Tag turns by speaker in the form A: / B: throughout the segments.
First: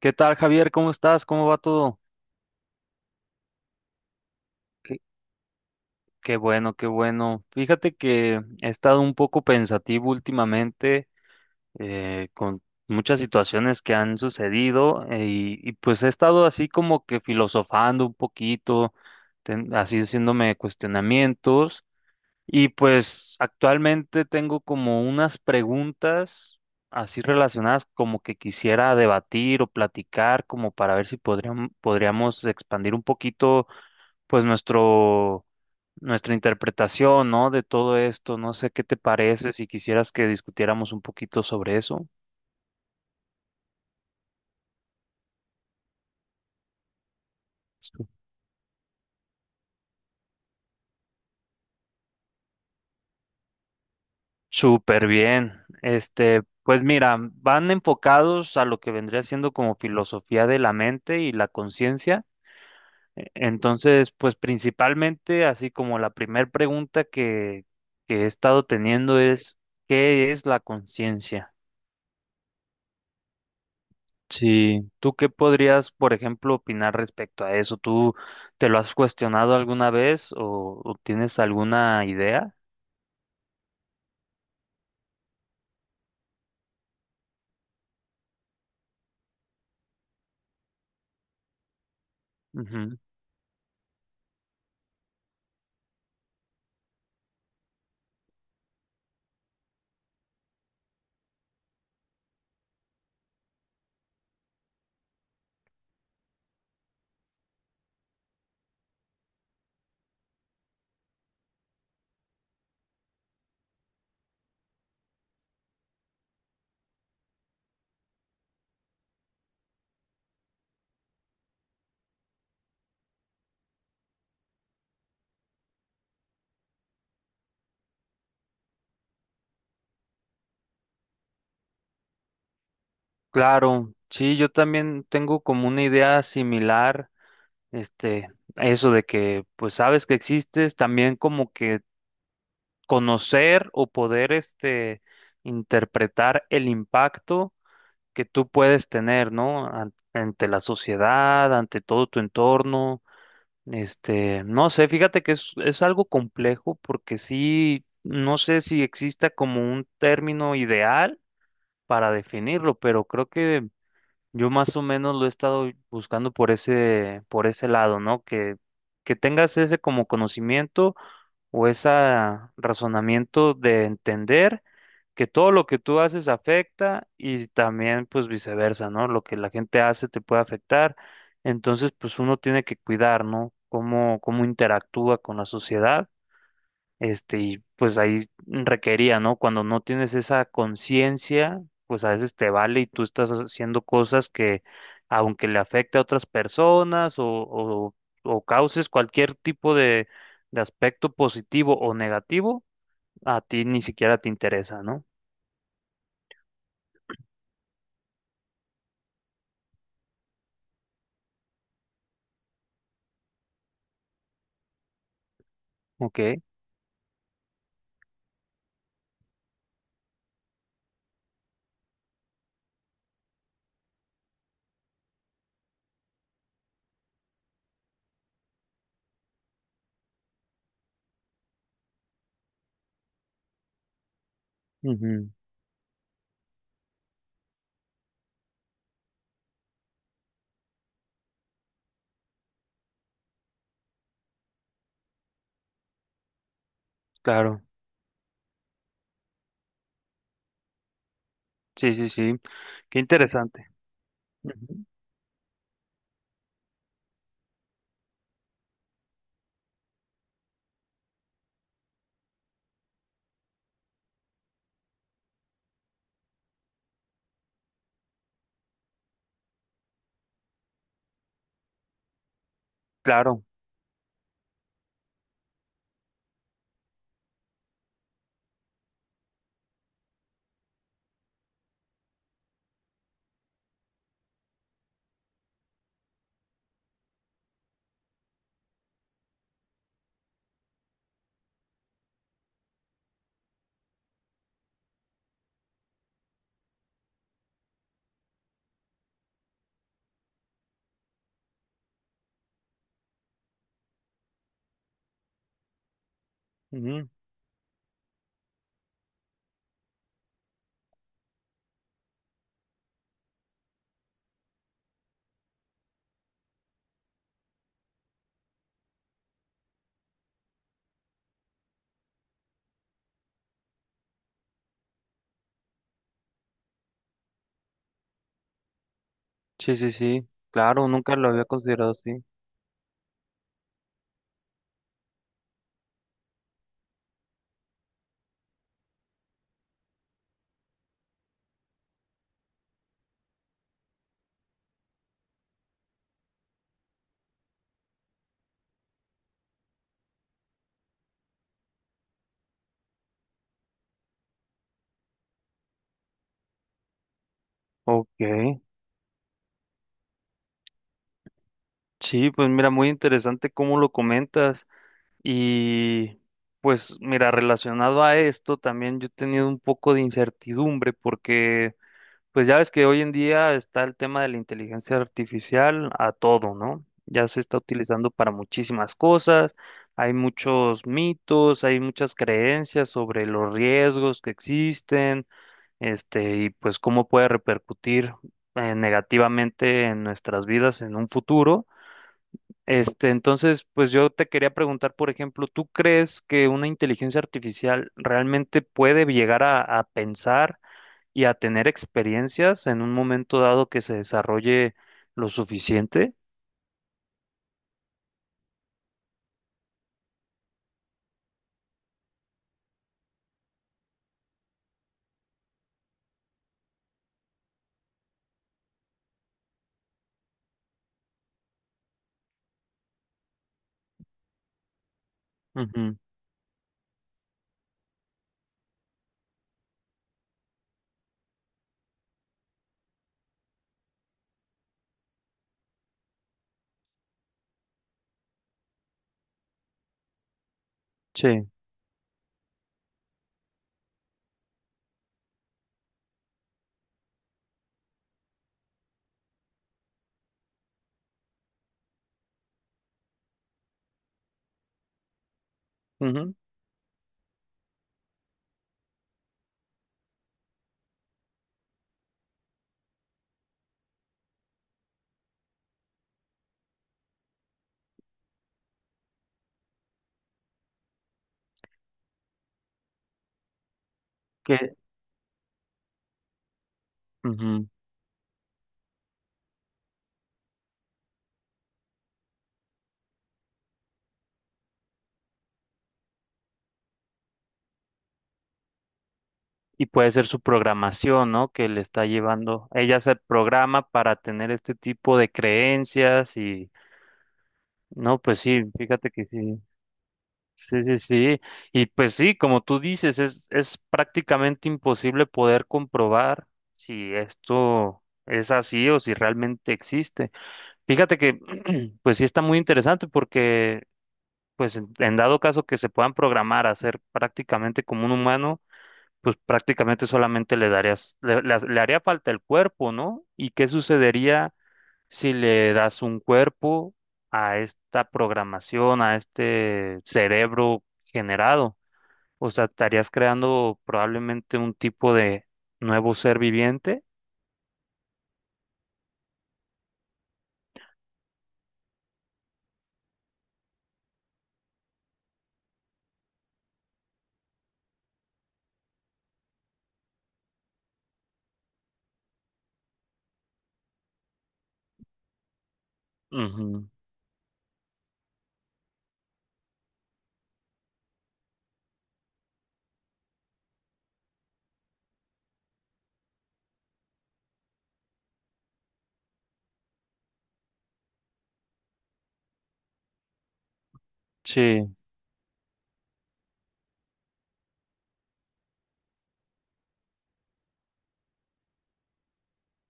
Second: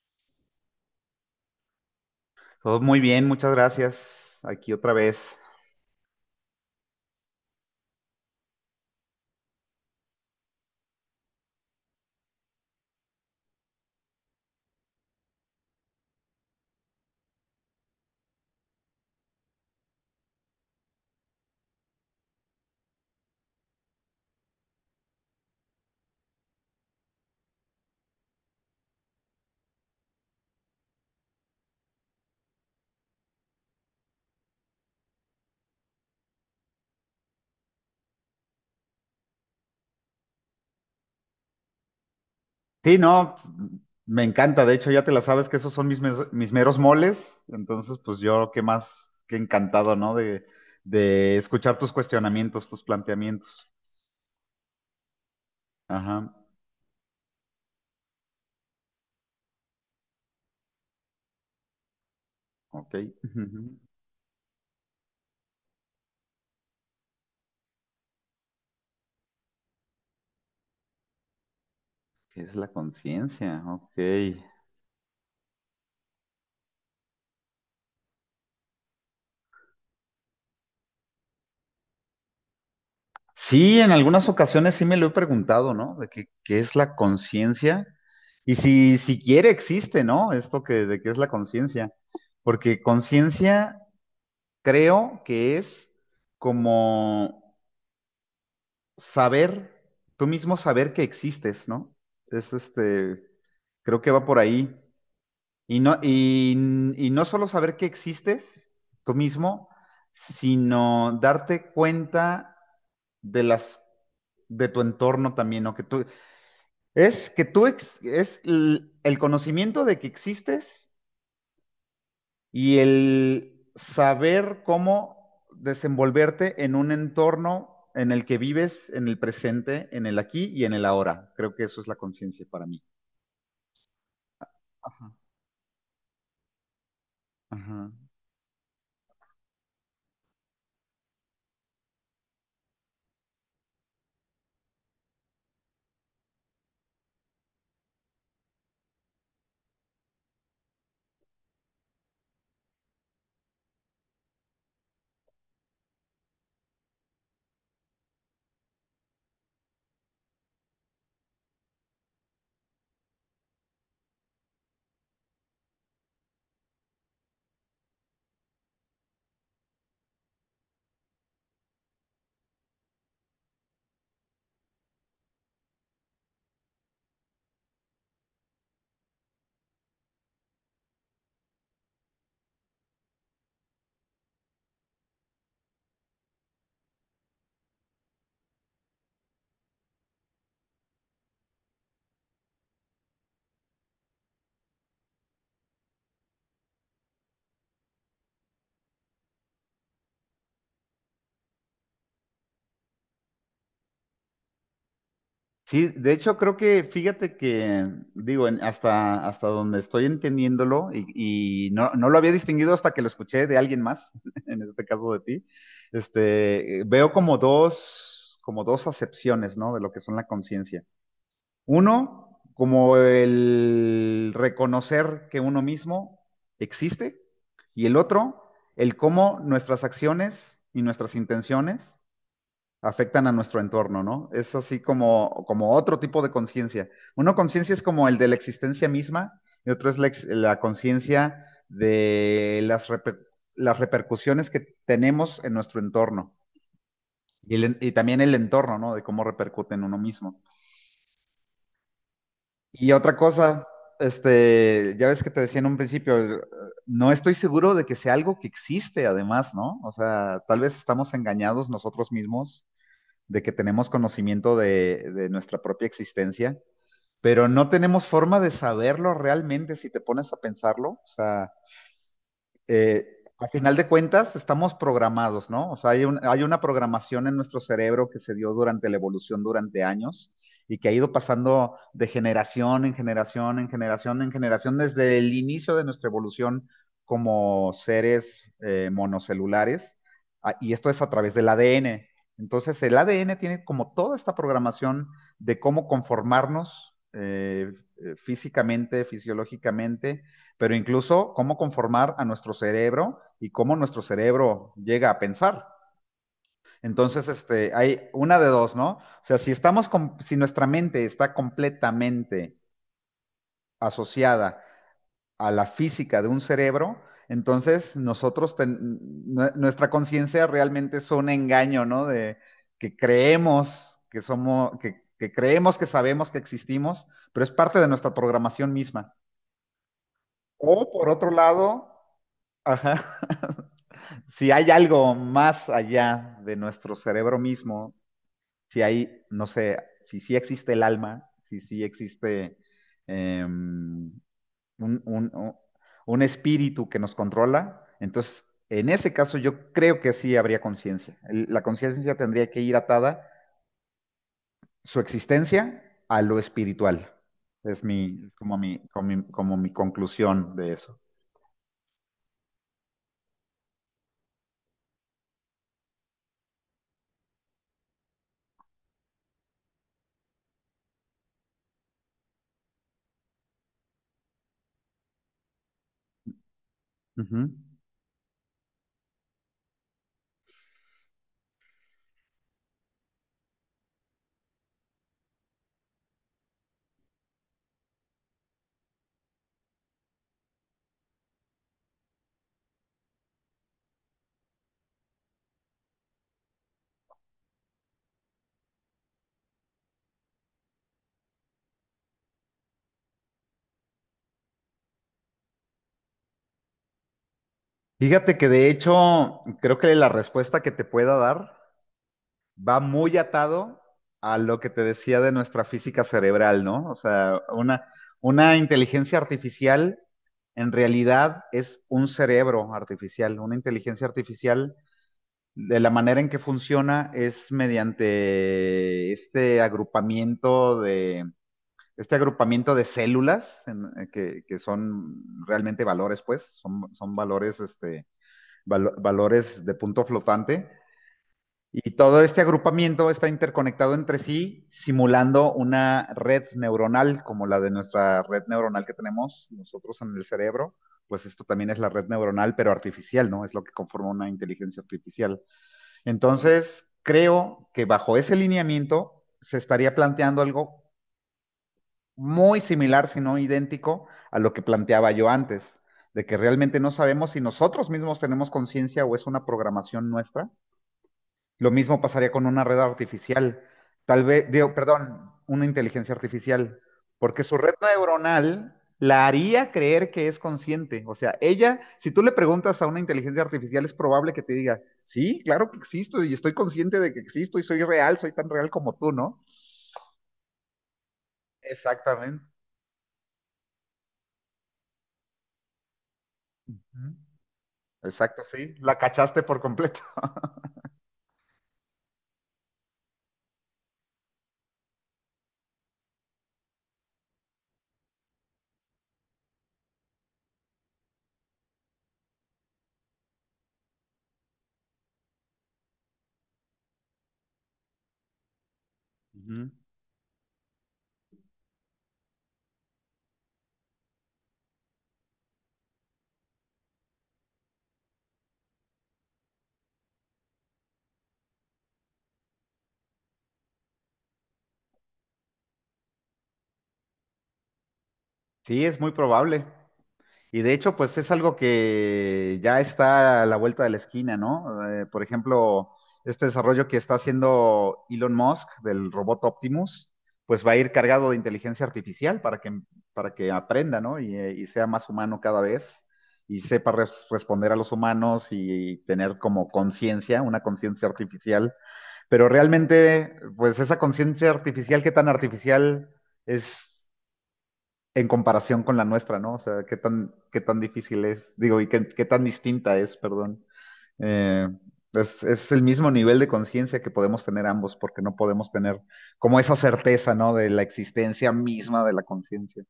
A: ¿Qué tal, Javier? ¿Cómo estás? ¿Cómo va todo?
B: Todo muy bien, muchas gracias. Aquí otra
A: Qué,
B: vez.
A: qué bueno, qué bueno. Fíjate que he estado un poco pensativo últimamente con muchas situaciones que han sucedido, y pues he estado así como que filosofando un poquito, así haciéndome cuestionamientos. Y pues actualmente tengo como unas preguntas así relacionadas como que quisiera debatir o platicar como para ver si podríamos expandir un poquito pues nuestra interpretación, ¿no? De todo esto. No sé qué te parece si quisieras que discutiéramos un poquito sobre eso.
B: Sí, no, me encanta. De hecho, ya te la sabes que esos son mis meros moles. Entonces,
A: Su-
B: pues yo qué más que encantado, ¿no? De escuchar tus cuestionamientos, tus planteamientos.
A: Súper bien.
B: Ajá,
A: Este, pues mira, van enfocados a lo que vendría siendo como filosofía de la mente y la conciencia.
B: ok. Ujú.
A: Entonces, pues principalmente, así como la primera pregunta que he estado teniendo es, ¿qué es la conciencia?
B: ¿Qué es la conciencia? Ok.
A: Sí, ¿tú qué podrías, por ejemplo, opinar respecto a eso? ¿Tú te lo has cuestionado alguna vez o tienes alguna idea?
B: Sí, en algunas ocasiones sí me lo he preguntado, ¿no? De qué es la conciencia. Y si siquiera existe, ¿no? De qué es la conciencia. Porque
A: Ujú.
B: conciencia creo que es como saber, tú mismo saber que existes, ¿no? Es creo que va por ahí. Y no, y, y no solo saber que existes tú mismo, sino darte cuenta de las, de tu entorno también, ¿no? Que tú, es que tú, ex- es l- El conocimiento de que existes y el saber cómo desenvolverte en un entorno en el que vives, en el presente, en el aquí y en el ahora. Creo que eso es la conciencia para mí.
A: Claro, sí, yo también
B: Ajá.
A: tengo como una idea similar,
B: Ajá.
A: este, a eso de que, pues sabes que existes, también como que conocer o poder este, interpretar el impacto que tú puedes tener, ¿no? Ante la sociedad, ante todo tu entorno, este, no sé, fíjate que es algo complejo porque sí, no sé si exista como un término ideal para definirlo, pero creo que yo más o menos lo he estado buscando por por ese lado, ¿no? Que tengas ese como conocimiento o ese razonamiento de entender que todo lo que tú haces afecta y también pues viceversa, ¿no? Lo que la gente hace te puede afectar. Entonces, pues uno tiene que cuidar, ¿no? Cómo interactúa con la sociedad este, y pues ahí requería, ¿no? Cuando no tienes esa conciencia, pues a veces te vale y tú estás haciendo cosas que, aunque le afecte a otras personas o causes cualquier tipo de aspecto positivo o negativo, a ti ni siquiera te interesa, ¿no?
B: Sí, de hecho creo que, fíjate, hasta hasta, donde estoy entendiéndolo, y no lo había distinguido hasta que lo escuché de alguien más, en este caso de ti,
A: Ok.
B: veo como como dos acepciones, ¿no? De lo que son la conciencia. Uno, como el reconocer que uno mismo existe. Y el otro, el cómo nuestras acciones y nuestras intenciones afectan a nuestro entorno, ¿no? Es así
A: Ujú.
B: como otro tipo de conciencia. Una conciencia es como el de la existencia misma y otro es la conciencia de las repercusiones que tenemos en nuestro entorno
A: Claro.
B: y también el entorno, ¿no? De cómo repercute en uno mismo.
A: Sí, sí, sí.
B: Y
A: Qué
B: otra cosa,
A: interesante. Ujú.
B: ya ves que te decía en un principio, no estoy seguro de que sea algo que existe además, ¿no? O sea, tal vez estamos engañados nosotros mismos de que tenemos conocimiento de nuestra propia existencia, pero no tenemos forma de saberlo realmente si te pones a pensarlo. O sea, eh,
A: Claro.
B: a final de cuentas estamos programados, ¿no? O sea, hay una programación en nuestro cerebro que se dio durante la evolución durante años y que ha ido pasando de generación en generación, en generación, en generación, desde el inicio de nuestra evolución como seres monocelulares, y esto es a través del ADN. Entonces, el ADN tiene como toda esta programación de cómo conformarnos físicamente, fisiológicamente, pero incluso cómo conformar a nuestro cerebro y cómo nuestro cerebro llega a pensar.
A: Ujú.
B: Entonces, hay una de dos, ¿no? O sea, si nuestra mente está completamente asociada a la física de un cerebro, entonces nuestra conciencia realmente es un engaño, ¿no? De que creemos que que creemos que sabemos que existimos, pero es parte de nuestra programación misma.
A: Sí, sí, sí. Claro,
B: O por
A: nunca lo
B: otro
A: había
B: lado,
A: considerado así.
B: ajá, si hay algo más allá de nuestro cerebro mismo, si hay, no sé, si sí existe el alma, si sí existe eh, un, un, un espíritu que nos controla, entonces en ese caso yo creo que sí habría conciencia. La conciencia tendría que ir atada su existencia a lo espiritual. Es
A: Ok.
B: como mi conclusión de eso.
A: Sí, pues mira, muy interesante cómo lo comentas. Y pues mira, relacionado a esto, también yo he tenido un poco de incertidumbre porque pues ya ves que hoy en día está el tema de la inteligencia artificial a todo, ¿no? Ya se
B: Ujú.
A: está utilizando para muchísimas cosas, hay muchos mitos, hay muchas creencias sobre los riesgos que existen, este, y pues cómo puede repercutir negativamente en nuestras vidas en un futuro. Este, entonces, pues yo te quería preguntar, por ejemplo, ¿tú crees que una inteligencia artificial realmente puede llegar a pensar y a tener experiencias en un momento dado que se desarrolle lo suficiente?
B: Fíjate que de hecho creo que la respuesta que te pueda dar va muy atado a lo que te decía de nuestra física cerebral, ¿no? O sea, una inteligencia artificial en realidad es un cerebro artificial. Una inteligencia artificial, de la
A: Ujú,
B: manera en que funciona, es mediante este este agrupamiento de células, que son realmente valores, pues son valores de punto flotante
A: sí.
B: y todo este agrupamiento está interconectado entre sí, simulando una red neuronal como la de nuestra red neuronal que tenemos nosotros en el cerebro. Pues esto también es la red neuronal, pero artificial, ¿no? Es lo que conforma una inteligencia artificial.
A: Ujú,
B: Entonces, creo que bajo ese lineamiento se estaría planteando algo muy similar, si no idéntico, a lo que planteaba yo antes, de que realmente no sabemos si nosotros mismos tenemos conciencia o es una programación nuestra. Lo mismo pasaría con una red artificial,
A: que-
B: perdón, una inteligencia artificial, porque su
A: ujú.
B: red neuronal la haría creer que es consciente. O sea, ella, si tú le preguntas a una inteligencia artificial, es probable que te diga, sí, claro que existo y estoy consciente de que existo y soy real, soy tan real como tú, ¿no?
A: Y puede ser su programación, ¿no? Que le está
B: Exactamente.
A: llevando. Ella se programa para tener este tipo de creencias y,
B: Ujú.
A: no, pues
B: Exacto,
A: sí,
B: sí, la
A: fíjate que
B: cachaste por
A: sí.
B: completo.
A: Sí, sí, sí. Y pues sí, como tú dices, es prácticamente imposible poder comprobar si esto es así o si realmente existe. Fíjate que, pues sí está muy interesante porque, pues en dado caso que se puedan programar a ser prácticamente como un humano, pues
B: Ujú.
A: prácticamente solamente le le haría falta el cuerpo, ¿no? ¿Y qué sucedería si le das un cuerpo a esta programación, a este cerebro generado? O sea, estarías creando probablemente un tipo de nuevo ser viviente.
B: Sí, es muy probable. Y de hecho, pues es algo que ya está a la vuelta de la esquina, ¿no? Por ejemplo, este desarrollo que está haciendo Elon Musk del robot Optimus, pues va a ir cargado de inteligencia artificial para que aprenda, ¿no? Y y sea más humano cada vez y
A: Ujú.
B: sepa responder a los humanos y tener como conciencia, una conciencia artificial. Pero realmente, pues esa conciencia artificial, ¿qué tan artificial es? En comparación con la nuestra, ¿no? O sea, qué tan difícil es, digo, y qué tan distinta es, perdón. Eh,
A: Sí,
B: es, es el mismo nivel de conciencia que podemos tener ambos, porque no podemos tener como esa certeza, ¿no? De la existencia misma de la conciencia.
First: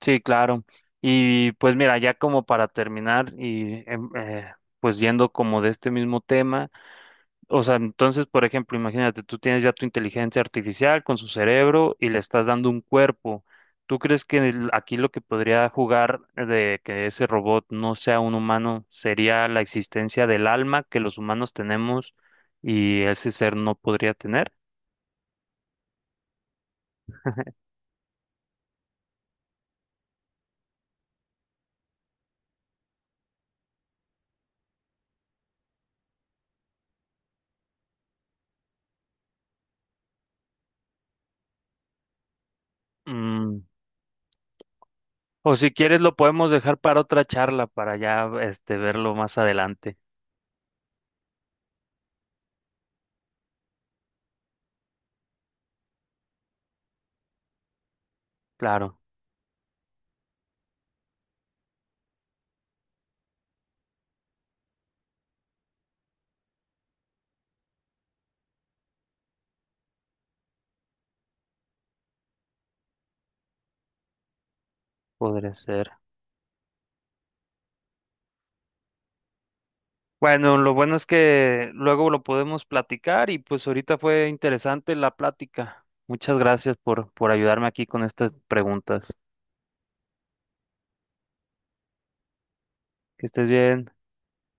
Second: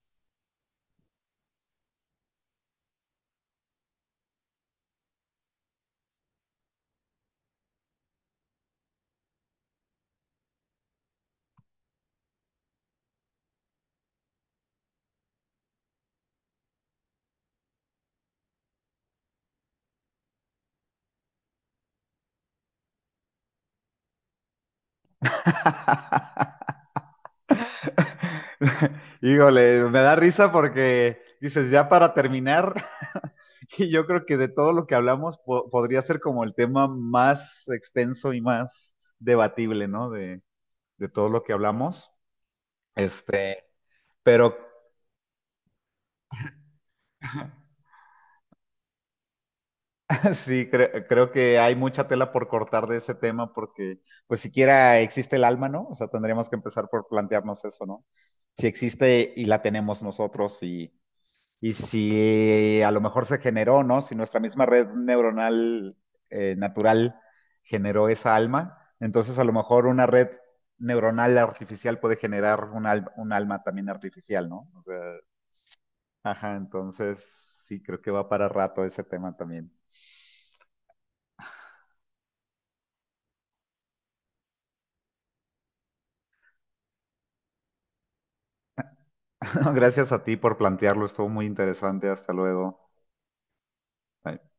A: sí, claro. Y pues mira, ya como para terminar y pues yendo como de este mismo tema. O sea, entonces, por ejemplo, imagínate, tú tienes ya tu inteligencia artificial con su cerebro y le estás dando un cuerpo. ¿Tú crees que aquí lo que podría jugar de que ese robot no sea un humano sería la existencia del alma que los humanos tenemos y ese ser no podría tener?
B: Híjole, me da risa porque dices, ya para terminar, y yo creo que de todo lo que hablamos podría ser como el tema más extenso y más debatible, ¿no? De todo lo que hablamos. Este,
A: Mm,
B: pero
A: O si quieres lo podemos dejar para otra charla, para ya este verlo más adelante.
B: sí, creo que hay mucha tela por cortar de ese tema porque, pues siquiera existe el alma, ¿no? O sea, tendríamos que empezar por plantearnos eso, ¿no? Si
A: Claro,
B: existe y la tenemos nosotros y si a lo mejor se generó, ¿no? Si nuestra misma red neuronal natural generó esa alma, entonces a lo mejor una red neuronal artificial puede generar un alma también artificial, ¿no? O sea,
A: podría ser.
B: ajá, entonces sí, creo que va para rato ese tema también.
A: Bueno, lo bueno es que luego lo podemos platicar y pues ahorita fue interesante la plática. Muchas gracias por ayudarme aquí con estas preguntas.
B: Gracias a ti por plantearlo, estuvo muy interesante. Hasta luego.
A: Que estés bien.
B: Bye.